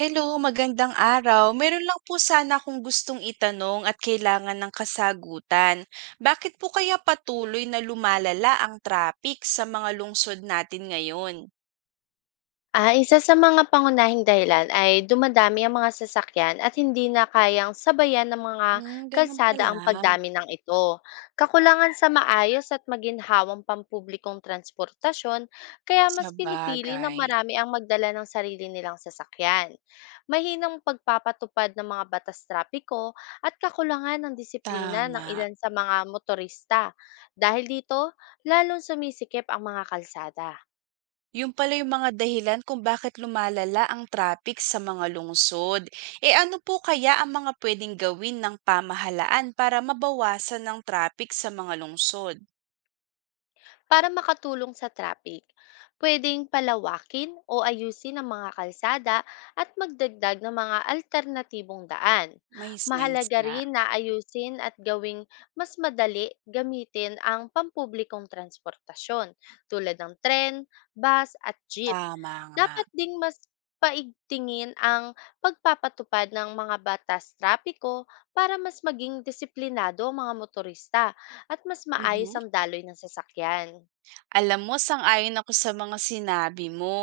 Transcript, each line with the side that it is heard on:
right: Hello, magandang araw. Meron lang po sana akong gustong itanong at kailangan ng kasagutan. Bakit po kaya patuloy na lumalala ang traffic sa mga lungsod natin ngayon?
left: Isa sa mga pangunahing dahilan ay dumadami ang mga sasakyan at hindi na kayang sabayan ng mga
right: Hmm, ganun
left: kalsada
right: pala.
left: ang pagdami ng ito. Kakulangan sa maayos at maginhawang pampublikong transportasyon, kaya
right: Sa
left: mas pinipili ng
right: bagay.
left: marami ang magdala ng sarili nilang sasakyan. Mahinang pagpapatupad ng mga batas trapiko at kakulangan ng disiplina ng
right: Tama.
left: ilan sa mga motorista. Dahil dito, lalong sumisikip ang mga kalsada.
right: Yung pala yung mga dahilan kung bakit lumalala ang traffic sa mga lungsod. E ano po kaya ang mga pwedeng gawin ng pamahalaan para mabawasan ng traffic sa mga lungsod?
left: Para makatulong sa traffic, pwedeng palawakin o ayusin ang mga kalsada at magdagdag ng mga alternatibong daan.
right: May sense
left: Mahalaga
right: nga.
left: rin na ayusin at gawing mas madali gamitin ang pampublikong transportasyon tulad ng tren, bus at jeep.
right: Tama nga.
left: Dapat ding mas paigtingin ang pagpapatupad ng mga batas trapiko para mas maging disiplinado ang mga motorista at mas maayos
right: Mhm.
left: ang daloy ng sasakyan.
right: Alam mo, sang-ayon ako sa mga sinabi mo.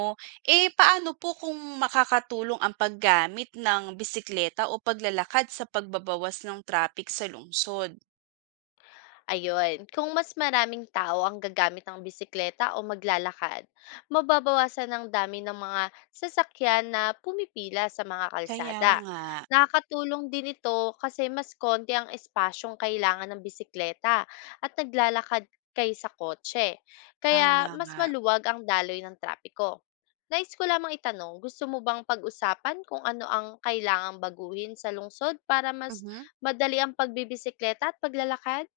right: Eh, paano po kung makakatulong ang paggamit ng bisikleta o paglalakad sa pagbabawas ng traffic sa lungsod?
left: Ayun, kung mas maraming tao ang gagamit ng bisikleta o maglalakad, mababawasan ang dami ng mga sasakyan na pumipila sa mga
right: Kaya
left: kalsada.
right: nga,
left: Nakakatulong din ito kasi mas konti ang espasyong kailangan ng bisikleta at naglalakad kaysa kotse.
right: tama
left: Kaya mas
right: nga.
left: maluwag ang daloy ng trapiko. Nais ko lamang itanong, gusto mo bang pag-usapan kung ano ang kailangang baguhin sa lungsod para mas
right: Mhm.
left: madali ang pagbibisikleta at paglalakad?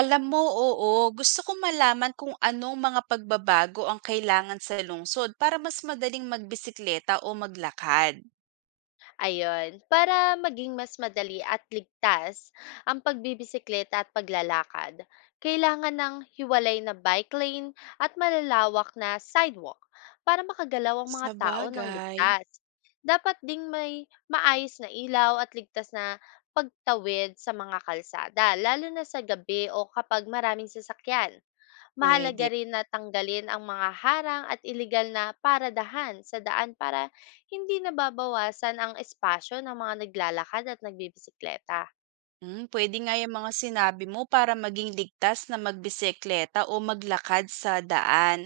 right: Alam mo, oo, gusto kong malaman kung anong mga pagbabago ang kailangan sa lungsod para mas madaling magbisikleta o maglakad.
left: Ayun, para maging mas madali at ligtas ang pagbibisikleta at paglalakad, kailangan ng hiwalay na bike lane at malalawak na sidewalk para makagalaw ang mga tao ng
right: Sabagay,
left: ligtas. Dapat ding may maayos na ilaw at ligtas na pagtawid sa mga kalsada, lalo na sa gabi o kapag maraming sasakyan. Mahalaga
right: pwede.
left: rin na tanggalin ang mga harang at iligal na paradahan sa daan para hindi nababawasan ang espasyo ng mga naglalakad at nagbibisikleta.
right: Hmm, puwede nga 'yang mga sinabi mo para maging ligtas na magbisikleta o maglakad sa daan.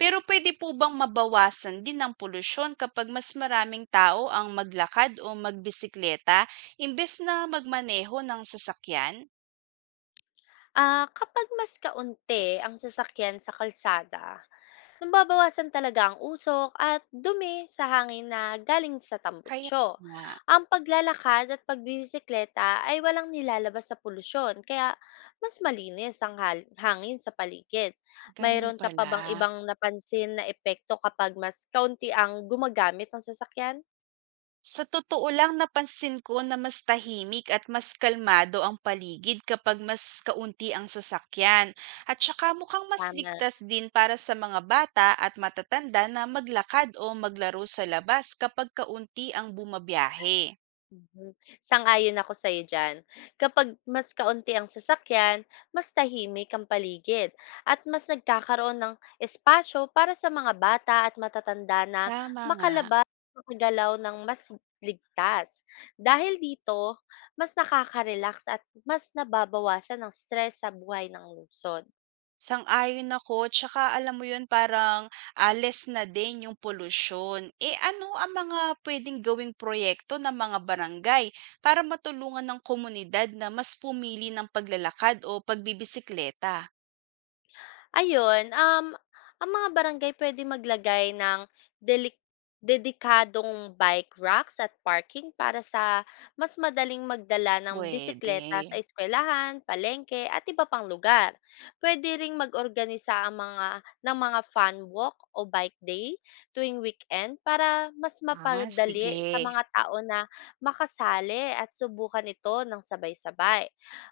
right: Pero puwede po bang mabawasan din ang polusyon kapag mas maraming tao ang maglakad o magbisikleta imbes na magmaneho ng sasakyan?
left: Kapag mas kaunti ang sasakyan sa kalsada, nababawasan talaga ang usok at dumi sa hangin na galing sa
right: Kaya
left: tambutso.
right: nga,
left: Ang paglalakad at pagbibisikleta ay walang nilalabas sa polusyon, kaya mas malinis ang hangin sa paligid.
right: gano'n
left: Mayroon ka pa
right: pala.
left: bang ibang napansin na epekto kapag mas kaunti ang gumagamit ng sasakyan?
right: Sa totoo lang, napansin ko na mas tahimik at mas kalmado ang paligid kapag mas kaunti ang sasakyan. At saka mukhang mas
left: Tama.
right: ligtas din para sa mga bata at matatanda na maglakad o maglaro sa labas kapag kaunti ang bumabiyahe.
left: Mhm. Sang-ayon ako sa'yo diyan. Kapag mas kaunti ang sasakyan, mas tahimik ang paligid at mas nagkakaroon ng espasyo para sa mga bata at matatanda na
right: Tama nga.
left: makalabas at makagalaw ng mas ligtas. Dahil dito, mas nakaka-relax at mas nababawasan ang stress sa buhay ng lungsod.
right: Sang-ayon ako, tsaka alam mo 'yun, parang ales na din yung polusyon. Eh, ano ang mga puwedeng gawing proyekto ng mga barangay para matulungan ng komunidad na mas pumili ng paglalakad o pagbibisikleta?
left: Ayun, ang mga barangay pwede maglagay ng delik dedikadong bike racks at parking para sa mas madaling magdala ng
right: Pwede.
left: bisikleta sa eskuwelahan, palengke at iba pang lugar. Pwede ring mag-organisa ang mga ng mga fun walk o bike day tuwing weekend para mas
right: Ah, sige.
left: mapadali sa mga tao na makasali at subukan ito ng sabay-sabay.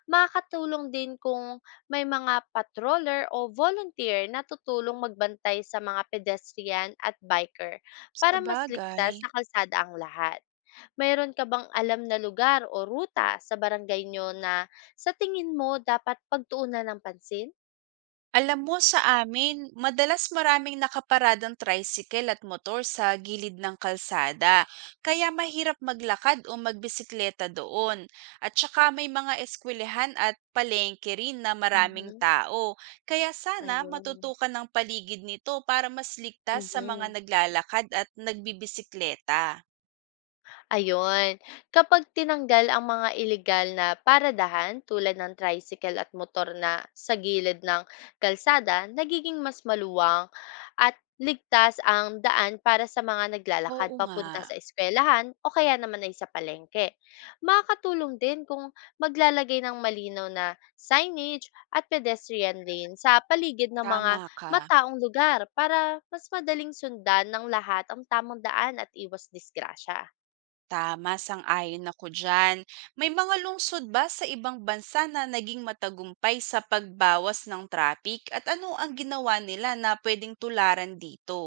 left: Makakatulong din kung may mga patroller o volunteer na tutulong magbantay sa mga pedestrian at biker
right: Sa
left: para mas
right: bagay.
left: ligtas sa kalsada ang lahat. Mayroon ka bang alam na lugar o ruta sa barangay nyo na sa tingin mo dapat pagtuunan ng pansin?
right: Alam mo, sa amin madalas maraming nakaparadang tricycle at motor sa gilid ng kalsada, kaya mahirap maglakad o magbisikleta doon. At saka may mga eskwelahan at palengke rin na maraming
left: Mhm.
right: tao, kaya sana
left: Ayun.
right: matutukan ng paligid nito para mas ligtas sa mga
left: Mhm.
right: naglalakad at nagbibisikleta.
left: Ayun, kapag tinanggal ang mga ilegal na paradahan tulad ng tricycle at motor na sa gilid ng kalsada, nagiging mas maluwang at ligtas ang daan para sa mga
right: Oo
left: naglalakad
right: nga,
left: papunta sa eskwelahan o kaya naman ay sa palengke. Makakatulong din kung maglalagay ng malinaw na signage at pedestrian lane sa paligid ng mga
right: tama ka.
left: mataong lugar para mas madaling sundan ng lahat ang tamang daan at iwas disgrasya.
right: Tama, sang-ayon ako diyan. May mga lungsod ba sa ibang bansa na naging matagumpay sa pagbawas ng traffic, at ano ang ginawa nila na pwedeng tularan dito?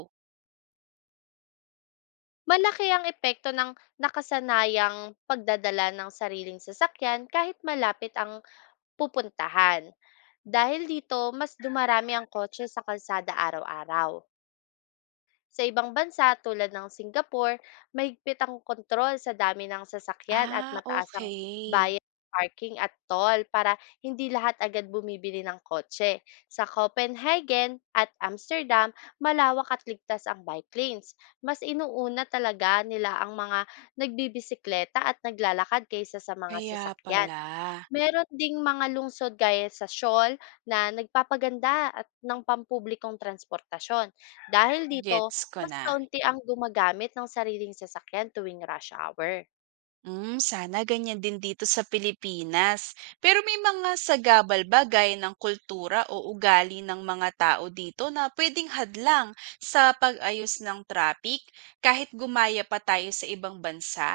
left: Malaki ang epekto ng nakasanayang pagdadala ng sariling sasakyan kahit malapit ang pupuntahan. Dahil dito, mas dumarami ang kotse sa kalsada araw-araw. Sa ibang bansa tulad ng Singapore, mahigpit ang kontrol sa dami ng sasakyan at
right: Ah,
left: mataas ang
right: okay.
left: bayad parking at toll para hindi lahat agad bumibili ng kotse. Sa Copenhagen at Amsterdam, malawak at ligtas ang bike lanes. Mas inuuna talaga nila ang mga nagbibisikleta at naglalakad kaysa sa mga
right: Kaya
left: sasakyan.
right: pala,
left: Meron ding mga lungsod gaya sa Siol na nagpapaganda at ng pampublikong transportasyon. Dahil dito,
right: gets ko
left: mas
right: na.
left: kaunti ang gumagamit ng sariling sasakyan tuwing rush hour.
right: Hmm, sana ganyan din dito sa Pilipinas. Pero may mga sagabal ba gaya ng kultura o ugali ng mga tao dito na pwedeng hadlang sa pag-ayos ng traffic kahit gumaya pa tayo sa ibang bansa?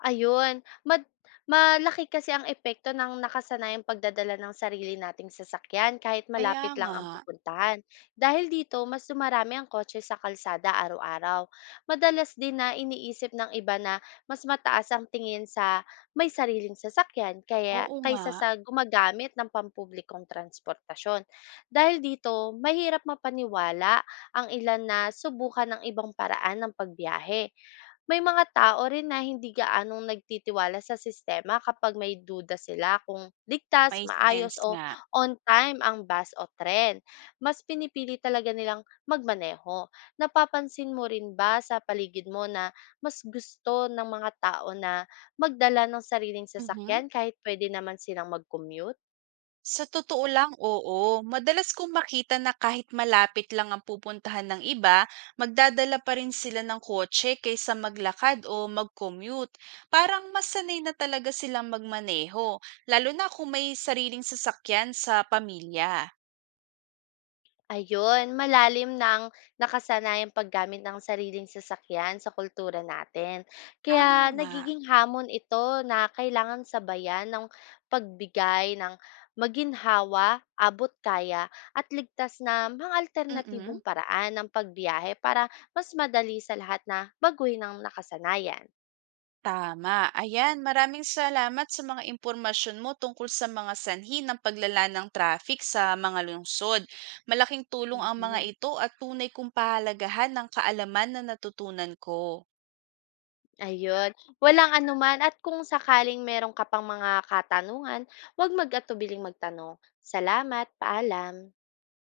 left: Ayun, malaki kasi ang epekto ng nakasanayang pagdadala ng sarili nating sasakyan kahit
right: Kaya
left: malapit lang
right: nga,
left: ang pupuntahan. Dahil dito, mas dumarami ang kotse sa kalsada araw-araw. Madalas din na iniisip ng iba na mas mataas ang tingin sa may sariling sasakyan kaya
right: oo nga,
left: kaysa sa gumagamit ng pampublikong transportasyon. Dahil dito, mahirap mapaniwala ang ilan na subukan ng ibang paraan ng pagbiyahe, may mga tao rin na hindi gaanong nagtitiwala sa sistema kapag may duda sila kung ligtas,
right: may
left: maayos
right: sense
left: o
right: nga.
left: on time ang bus o tren. Mas pinipili talaga nilang magmaneho. Napapansin mo rin ba sa paligid mo na mas gusto ng mga tao na magdala ng sariling
right: Mhm.
left: sasakyan kahit pwede naman silang mag-commute?
right: Sa totoo lang, oo. Madalas kong makita na kahit malapit lang ang pupuntahan ng iba, magdadala pa rin sila ng kotse kaysa maglakad o mag-commute. Parang mas sanay na talaga silang magmaneho, lalo na kung may sariling sasakyan sa pamilya.
left: Ayun, malalim ng nakasanayang paggamit ng sariling sasakyan sa kultura natin. Kaya
right: Tama nga.
left: nagiging hamon ito na kailangan sabayan ng pagbigay ng maginhawa, abot kaya at ligtas na mga
right: mm
left: alternatibong paraan ng pagbiyahe para mas madali sa lahat na baguhin ang nakasanayan.
right: Tama. Ayan, maraming salamat sa mga impormasyon mo tungkol sa mga sanhi ng paglala ng traffic sa mga lungsod. Malaking tulong ang mga
left: Mhm.
right: ito at tunay kong pahalagahan ng kaalaman na natutunan ko.
left: Ayun, walang anuman at kung sakaling meron ka pang mga katanungan, huwag mag-atubiling magtanong. Salamat, paalam.